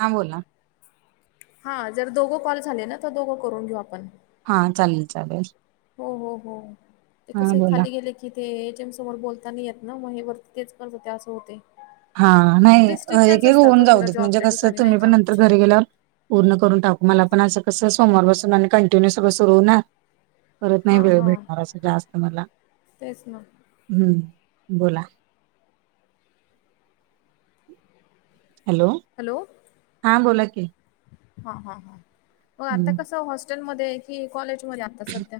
हां बोला. हा जर दोघो कॉल झाले ना तर दोघं करून घेऊ आपण.. हा चालेल चालेल. हो हो हो ते हा कस बोला खाली गेले की. इथे एजेम समोर बोलता नाही येत ना, म हे वरती तेच करत होते असं होतंय. हा नाही, अ एक एक होऊन हो जाऊ थोडं देत, म्हणजे जॉबच्या कस ठिकाणी नाही तुम्ही पण का? नंतर घरी गेल्यावर पूर्ण करून टाकू. मला पण अस कस, सोमवार पासून आणि कंटिन्यू सगळं सुरू होणार परत नाही हां वेळ हां भेटणार असं जास्त मला. तेच ना. हम्म बोला. [inaudible] हॅलो, हा बोला की हा हा हा, म आता हम्म. कसं हॉस्टेलमध्ये कि कॉलेजमध्ये आता सध्या?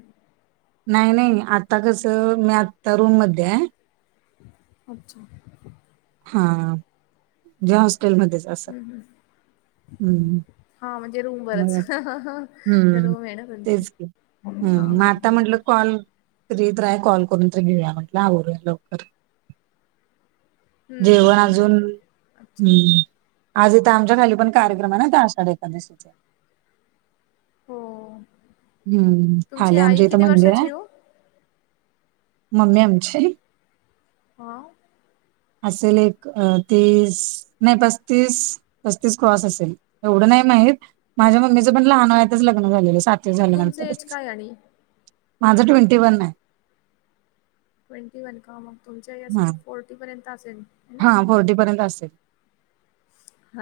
नाही नाही आता कस, मी आता रूम मध्ये आहे. अच्छा. हा जे हॉस्टेलमध्येच हाय. हम् हम्. हम्म. हा म्हणजे रूम मग वरच, रूम आहे ना तुमची. हां हम् मग हां. आता म्हटलं, कॉल त्रीत हाय, कॉल करून तर घेऊया म्हटलं आवरूया लवकर. हं हं जेवण हं अजून हं अच्छा हुं आज इथ आमच्या खाली पण, कार्यक्रम आहे ना, त्या आषाढ एकादशीचा. हो. हम्म तुमची खाली आई आमच्या इथं किती मंदिर हाय. वर्षाची हो? मम्मी आमची हां असेल एक तीस, नाही पस्तीस. पस्तीस क्रॉस असेल एवढं नाही माहीत, माझ्या मम्मीचं पण लहान वयातच लग्न झालेलं सात ते तुमचे एज झाल्यानंतरच, काय आणि? माझं ट्वेंटी वन हाय. ट्वेंटी वन का, मग तुमची आई हा असेल फोर्टीपर्यंत असेल. है ना? हा फोर्टी पर्यंत असेल,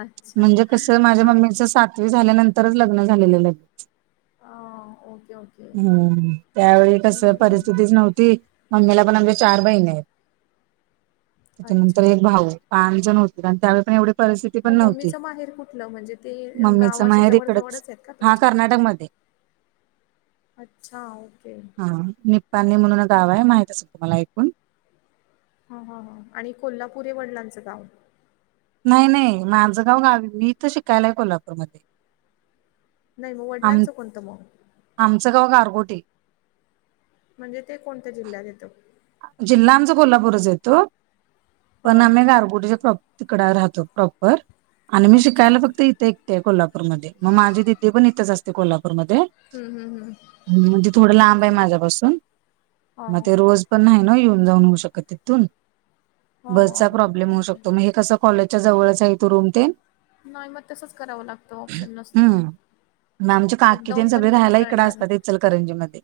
अच्छा. म्हणजे कसं, माझ्या हां. मम्मीच सात वी झाल्यानंतरच लग्न झालेलं हाय लगीच. ह ओके ओ हम्म, त्यावेळी कस हं. परिस्थितीच नव्हती. मम्मीला पण आमच्या चार बहिणी आहेत, त्याच्यानंतर अच्छा. एक भाऊ. पाच जण होतो आम्ही आणि त्यावेळी काय एवढी परिस्थिती पण मग नव्हती, मम्मीचं माहेर कुठलं? म्हणजे ते मम्मीच गावाशी माहेर इकडंच, जवळ-जवळच आहेत का हा तुमचे? कर्नाटक मध्ये. अच्छा, ओके. हा, निपानी म्हणून गाव हाय, माहित असेल तुम्हाला ऐकून. ह ह ह, आणि कोल्हापुर हे वडिलांचं गाव. नाही नाही, माझं गाव गावी मी इथं शिकायलाय कोल्हापूरला. नाही मग, वडिलांचं कोणतं मग? आमचं गाव गारगोटी. म्हणजे ते कोणत्या जिल्ह्यात येतं? जिल्हा आमचा कोल्हापूरच येतो हो. पण आम्ही गारगोटच्या प्रॉप तिकडा राहतो प्रॉपर आणि मी अच्छा. शिकायला फक्त इथे ते कोल्हापूरमध्ये मग माझी दिदी पण इथंच असते कोल्हापूरमध्ये हं, हं, हं. म्हणजे थोडं लांब आहे ओके. माझ्यापासून, हां, मग हां. ते रोज नाही येऊन जाऊऊ शत तिथू, न हां, हां, बसचा हां. प्रॉब्लेम होऊ ओके. शकतो क कॉलेजच्या जवळच आहे इथं रूम ते नाही मग तसंच करावं लागतं ऑप्शन नसताना. नाही आमची काकी तेन सगळे राहायला इकडे असतात, इचलकरंजी मध्ये.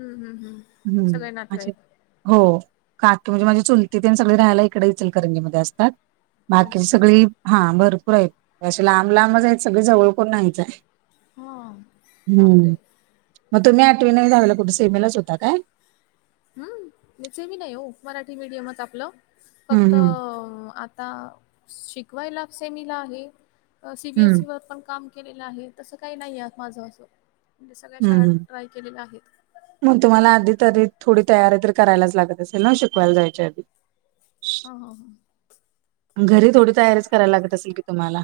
हम्म हम्म हम्म, सगळे अच्छा नातेवाईक हो, काकु म्हणजे माझी अच्छा, चुलती तेनसगळे राहायला इकडे इचलकरंजीमध्ये असतात. बाकीची अच्छा. सगळी, हा भरपूर हायत. अशे लांब लांबच हाईत सगळे जवळ कोन नाहीयचंय. हा बापरे! मग तुम्ही आठवी नवी दाव्ही ला कुठ सेमीलाच होता काय? हम्च मी नाही हो मराठी मीडियमंच आपलं हम्म फक्त हम्म आता शिकवायला सेमीला आहे. हम्म सीबीएसईवर पण काम केलेलं आहे तसं काही नाही आ माझं असं. म सगळे्या हम्म शाळेत हम्म ट्राय केलेल्या आहे. मग तुम्हाला आधी तरी थोडी तयारी तर करायलाच लागत असेल ना शिकवायला जायच्या आधी. हो हो हो घरी थोडी तयारीच करायला लागत असेल की तुम्हाला?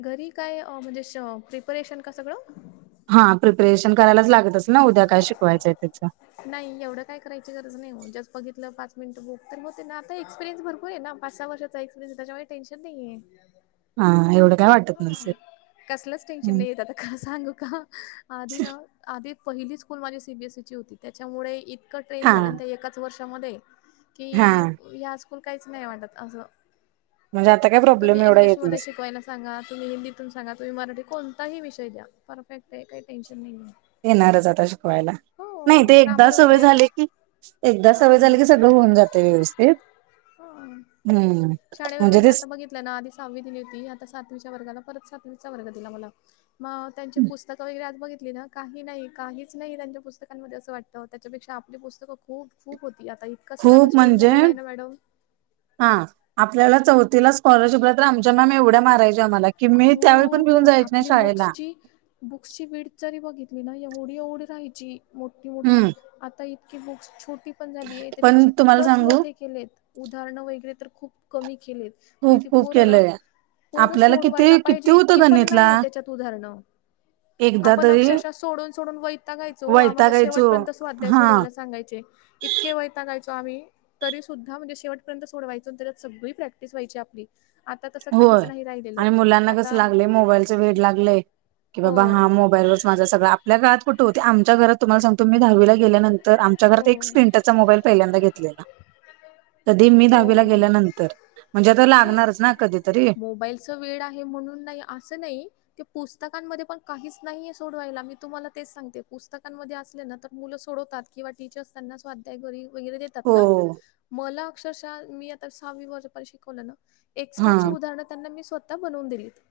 घरी काय म्हणजे प्रिपरेशन का सगळं? हा प्रिपेरेशन करायलाच लागत अस ना उद्या काय शिकवायचंय त्याच. नाही एवढं काय करायची गरज नाही, जस् बघितलं पाच मिनट बुक तर मग त्यांना आता एक्सपिरियन्स भरपूर आहे ना पाच सहा वर्षात रयस त्याच्यामुळे टेन्शन नाहीये. हा एवढ काय वाट कसलंच टेनशन नाही येत आता का सांगू का आधी ना, आधी पहिली स्कूल माझी सी बी एसईची होती त्याच्यामुळे इतकं ट्रेन हा झालं आणि त्या एककाच पाच वर्षामध्ये हा कि ह्या स्कूल काहीच नाही वाटत असं म्हणजे आता काय मग तुम्ही प्रॉब्लेम एवढा येत इंग्लिशमध्ये नसेल शिकवाय नस सांगा तुम्ही हिंदीतून सांगा तुम्ही मराठी कोणताही विषय द्या परफेक्ट आहे काही टेनशन नाही आहे. येणारच आता शिकवायला, नाही हो ते एकदा ग्रामर सवय वगैरे आता झाले की एकदा सवय हां झाली की सगळं होऊन जातय व्यवस्थित. हां हम्म, म्हणजे ते आप आधी सहावी दिली होती आता सातवीच्या वर्गाला परत सातवीचा वर्ग दिला मला. मग त्यांची पुस्तकं वगैरे आज बघितली ना काही नाही काहीच नाही त्यांच्या पुस्तकांमध्ये असं वाटत तर त्याच्यापेक्षा आपली पुस्तकं खूप खूप होती आता इतका खूप सिलेबस चेंज म्हणजे झालेला आहे ना मॅडम, हा आपल्याला चौथीला स्कॉलरशिपला तर आमच्या मॅम एवढ्या मार् आम्हाला की मी त्यावेळी पण खूप घेऊन जायच नाही आपली शाळेला. बुक्सची बुक्सची वीड जरी बघितली ना एवढी एवढी राहायची मोठी मोठी हम्म आता इ की बुक्स छोटी पण झाली आहे त्याचे पण तुम्हाला चित्रच सांगू मोठे केलेत, उदाहरणं वगैरे तर खूप कमी केलेत. मग खूप ती खूप पोरं ना केलंय. पोरं आपल्याला सोडवायला किती किती पाहिजे होतं इतकी पण गणितला नाहीये त्याच्यात उदाहरणं. एकदा आपण तरी अक्षरशः सोडून सोडून वैताकायचो ओ आम्हाला वैतागायचो शेवटपर्यंत स्वाध्याय हा सोडवायला सांगायचे, इतके वैताकायचो आम्ही तरी सुद्धा म्हणजे शेवटपर्यंत सोडवायचत सगळी प्रॅक्टिस व्हायची आपली. आता कस होय आणि मुलांना कस लागलंय मोबाईलचा वेड लागलय. की हो बाबा हा मोबाईलवरच माझं सगं आपल्या काळात कुंठ होते. आमच्या घराततुम्हाला सांगतो. मी दहावी गेल्यानंतर तर आमच्या हो घरात एक स्क्रीन टचचा मोबाईल पहिल्यांदा घेतलेला. कधी मी हो दाहावीला गेल्यानंतर. म्हणजे आता लागणारच ना. कधी तरी. मोबाईलच वेड आहे म्हणून नाही. असं नाही. ते पुस्तकांमध्ये पण काहीच नाहीये सोडवायला. मी तुम्हाला तेच सांगते. पुस्तकांमध्ये असले ना तर मुलं सोडवतात. किंवा टीचरस त्यांना स्वाध्याय घरी वगैरे देतात हो ना. मला अक्षरशः मी आता सहावी वर्षाप शिकवलं ना. हा एक्स्ट्राची उदाहरण त्यांना मी स्वत. ता बनवून दिलीत.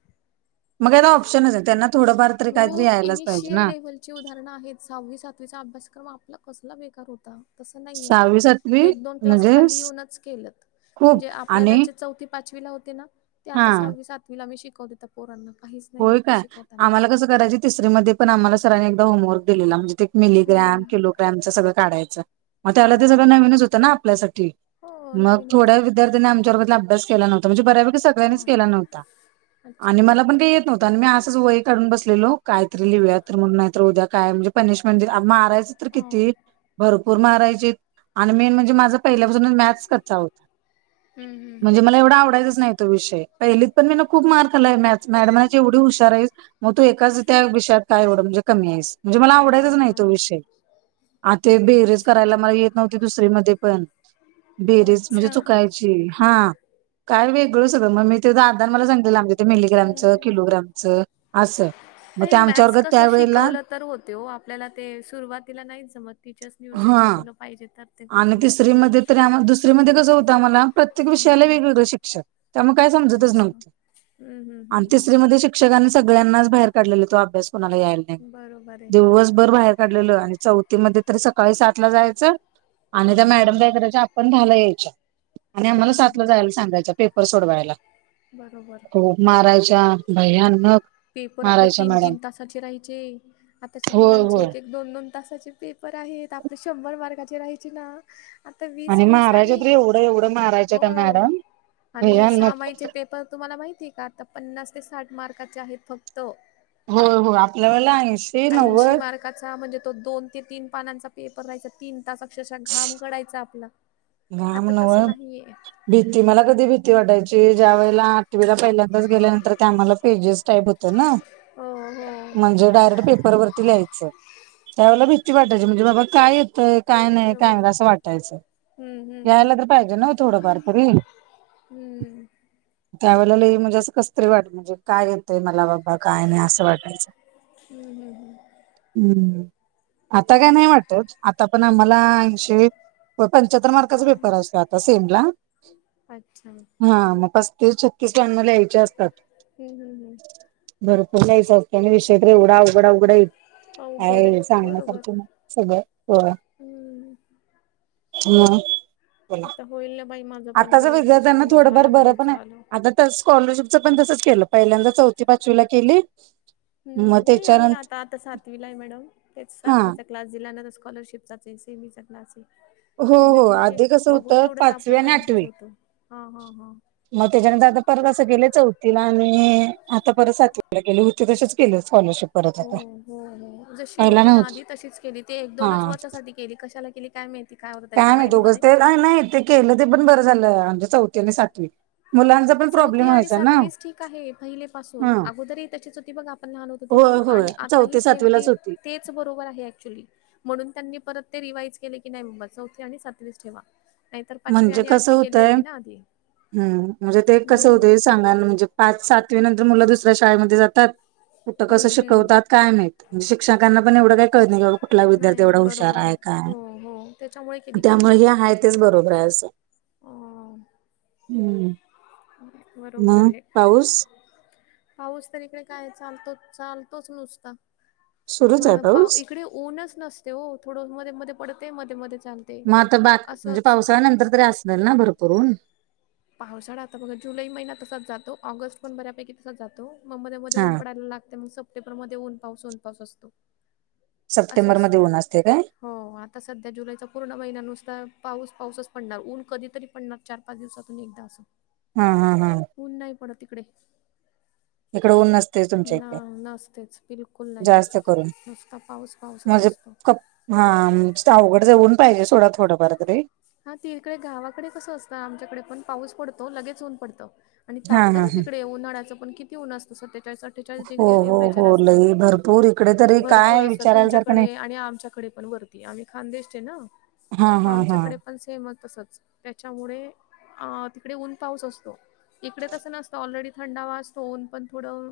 मग याला ऑप्शनचे. त्यांना थोडंफार तरी काहीतरी खूप यायलाच पाहिजे इनिशिल ना लेवल उदाहर आहेत. सहावी सातवीचा अभ्यासक्रम आपला कसला बेकार होता. तस नाहीयेत आता. सहावी सातवी एक दोन क्लास म्हणजे खाली येऊनच केलत. खूप म्हणजे आपल्याला आणि जे चौथी पाचवीला होते ना. ते आता हा सहावी सातवीला मी शिकव ते त्या पोरांना. काहीच नाही होय वाटत काय? शिकवताना. आम्हाला कसं करायंचे. तिसरीमध्ये पण आम्हाला सरांनी एकदा होमवर्क दिलेला. म्हणजे ते हं. मिलीग्रॅम किलोग्रॅमच सगळं काढायचं. मग त्याला हां, ते हां. सगळं नवीनच होतं ना आपल्यासाठी. हो, मग नवीन होतं. थोड्या विद्यार्थ्यांनी आमच्या वर्गातल्या अभ्यास केला नव्हता. म्हणजे बऱ्यापैकी सगळ्यांणीच हां. केला नव्हता. अच्छा. आणि मला पण काही नवता. आणि मी असंच वही काढून बसलेलो. काहीतरी लिवूया तर म्हणून नाही तर उद्या काय म्हणजे पनिशमेंट देईल. मारायच तर किती. हां. भर भरपूर मारायचे त. मेन म्हणजे माझे पहिल्यापासून मॉत स कच्चा होता. हं, हं, हं. म्हणजे मला एवढा आवडायचाच नाही तो विषय. पहिलीत पण मी ना खूप मार खाल्लाय म मॅडम जेवढी हुशार आहेस. मग तू एकाच त्या विषयात काय एवढं म्हणजे कमी आहेस. म्हणजे मला आवडाचाच नाही तो हां. विषय. आता बेहरेज अच्छा. करायला मला येत नव्हती दुसरी मध्ये पण. बेहरीज म्हणजे अच्छा. चुकाय ची. हा, काय वेगळं सगळं मग मी तें दादान मला सांगित आमच्या ते मेलीग्रामच. हं. ग्रामच असं. मग नाही ते आमच्या मॅथस वर्गात कसं त्यावेेळेला शिकवलं तर होते हो. आपल्याला ते सुरुवातीला नाही जमत. टीचर्स व्यवस्ित हा शिकवलं पाहिजे तर ते होते आणि नाही नाही तिसरीमध्ये होत तर आम्हा दुसरीमध्ये कसं होतं आम्हाला प्रत्येक हम्म विषयाला हम्म वेगवेगळं शिक्षक. त्यामुळे काय समजतच अच्छा नव्हती. हम्म हम्म हम्म आणि हम्म तिसरी मधे हम्म शिक शिक्षकांनी सगळ्यांनाच बाहेर काढलेल. तो अभ्यास कोणाला यायला नाही म्हणून. बरोबर आहे दिवसभर बाहेर काढलेल. चौथीमध्ये तर सकाळी सात ला जायचं. आणि हां त्या हां हां मॅडमदा काय करायच्या आपण दहाला यायच्या. आणि हां आम्हाला हां सातला हां जायला सांगायच्या. पेपर रसोडवायला. बरोबर खूप मारायच्या. भैयानक. पेपर आपले तीन तीन तासाचे राहायचे. आताच्या होय मुलांचे होय एक दोन दोन तासाचे पेपर आहेत. आपले शंभर मार्काचे राहायचे ना. आता वीस आणि वीस. मारायच्या आणि तर एवढं एवढं मारायच्या हो. त्या मॅडम आणि भयानक समाईचे पेपर तुम्हाला माहितीय का? आता पन्नास ते साठ मार्काचे आहेत फक्त. होय होय. आपल्या वेळेला ऐंशी ऐंशी नव्वद मार्क म्हणजे तो दोन ते तीन पानांचा पेपर राहायचा. तीन तास अक्षरशः घाम गळायचा आपला. आता तसं नाहीये [inaudible] भीती! मला कधी भीती वाटायची? ज्या वेळेला आठवीला पहिल्यांदाच गेल्यानंतर ते आम्हाला पेजेस टाईप होतं ना. हो हो म्हणजे डायरेक्ट पेपरवरती लिहायचं. त्यावेळेला भीती वाटायची म्हणजे बाबा काय येतंय काय नाही काय बरोबर नाही असं वाटायचं. हम्म यायला हम्म तर पाहिजे ना थोडंफार तरी. हम्म हम्म त्यावेळेला लई म्हणजे असं कसतरी वाट म्हणजे काय येतय मला बाबा काय नाही असं वाटायचं. हम् हम् हम्. हम्म आता काय ते नाही वाटत. आता पण आम्हाला ऐंशी प पन्.. रा हा मार्कचा पेपर असतो आता सेम ला. अच्छा हम्म हा मग पस्तीस छत्तीस त्यांना लिहायचे असतात. हम्म हम्म भरपूर लिहायचं असतं अन् विषय तर एवढं अवघडं अवघडए, अवघड आहे काय बरोबर सांगण्यासारखं नाही. सगळं, हो हम्म मऽऽ आता होईल ना बाई माझऽ आत्ताच्या विद्यार्थ्यांना थोडंफार बरं पण आहे, आताऽ त्या स्कॉलरशिपच पण तसच केलं, पहिल्यांदा चौथी पाचवीला केली. मग हम् नाही आहे ना त्याच्यानंतर आता आता सातवीला आहे मॅडम तेच हा सातवीचा. क्लास दिल्याना तर स्कॉलरशिपचाच ए सेमीचा क्लास ए.. हो म्हणलं हो ठीक ए आधी कसं बघू होतं तेवढंच आपला पाचवी पण आणि अभ्यास आठवी होतो. हा हा हा. मग त्याच्यानंतर आता परत असं केलंय चौथीला आणिऽ आता परत सातवीला केलीये, होती तशीच केलीय स्कॉलरशिप. परत हो आता हो हो, जशी पहिला होती ना नव्हती आधी, तशीच केली, ते एक हा दोनच वर्षासाठी केली, कशाला केली काय माहित. काय माहीत उगच, ते नाही आणि ते केलं ते पण बरं झालं, म्हणजे चौथी आणि सातवी. मुलांचा पण प्रॉब्लेम चौथी आणि व्हायचा ना सातवीच ठीक आहे पहिलेपासून, ह अगोदरही त्याचीच होती बघा आपऽ पण लहान होतो तेव्हा, होय होय आणि आता ही चौथी सेम ते, सातवीलाच होती तेच बरोबर आहे ऍक्च्युली. म्हणून त्यांनी परत ते रिवाईज केले की, नाहीं बाबा चौथी आणि सातवीच ठेवा. नाहीतर पाचवी आणि आठवी केली होती ना आधी. हम, म्हणजे ते कसं हम्म होतय सांगायला म्हणजे, पाच सातवी नंतर मुलं दुसऱ्या शाळेमध्ये जातऽ तात, कुठं कसं हम्म शिकवतात हम्म काय माहीत? शिक्षकांना पण एवढं काही कळत नाही, की बाबा कुठला विद्यार्थ नाही एवढा हुशार बरोबर आहे, काय, हो हो त्याच्यामुळे केली का. त्यामुळे हे आहे तेच बरोबर आहे, असंऽ अऽऽ बरोबर मग आहे. पाऊस पाऊस तर इकडे काय चालतो, चालतोच नुसता. सुरूच आहे हं हा, पाऊस इकडे ऊनच नसते ओ,, थोडं मध्ये मध्ये पडते, मध्ये मध्ये चालते. [unintelligible] म्हणजे असंच पावसाळ्यानंतर तरी असणार ना भरपूर ऊन पावसाळा आता बघा, जुलै महिना तसाच जातो, ऑगस्ट पण बऱ्यापैकी तसाच जातो. मग मध्ये मध्ये हा ऊन पडायला लागते, मग सप्टेंबर मध्ये ऊन पाऊस, ऊन पाऊस असतो. असं सप्टेंबरमध्ये असते ऊन असतंय काय? हो, आता सध्या जुलैचा पूर्ण महिना, नुसता पाऊस पाऊसच पडणार, ऊन कधी तरी पडणार चार पाच दिवसातऽ तून एकदा आसं. हां हां हां. ऊन नाही पडत इकडे. इकडे ऊन नसते तुमच्या ना इकडे नासतेच, बिलकुल नाही, जास्त करून नुसता पाऊस पाऊसच म्हणजे असतो. कप हा अवघड [unintelligible] पाहिजे सोडा थोडंफार तर रे हा, ते इकडे गावाकडे कसं असतं. आमच्याकडे पण, पाऊस पडतो. लगेच ऊन पडतं. आणि हा तापतं हा ना तिकडे. उन्हाळचं पन किती ऊन असतं. सतेचाळीस- अठ्ठेचाळीस हो डिग्री हो टेम्पेचर हो लई, भरपूर इकडे तरी भरपूर काय असत. विचारायला सारखं नाही तुमच्याकडे आणि आमच्याकडे पण, वरती. आम्ही खानदेशचे ना. हा, हा, हा. अन सेमच तसंच. त्याच्यामुळे आ तिकडे ऊन- पाऊस असतो. इकडे तसं नसतं. ऑलरेडी थंडावा असतो. ऊन पण थोडं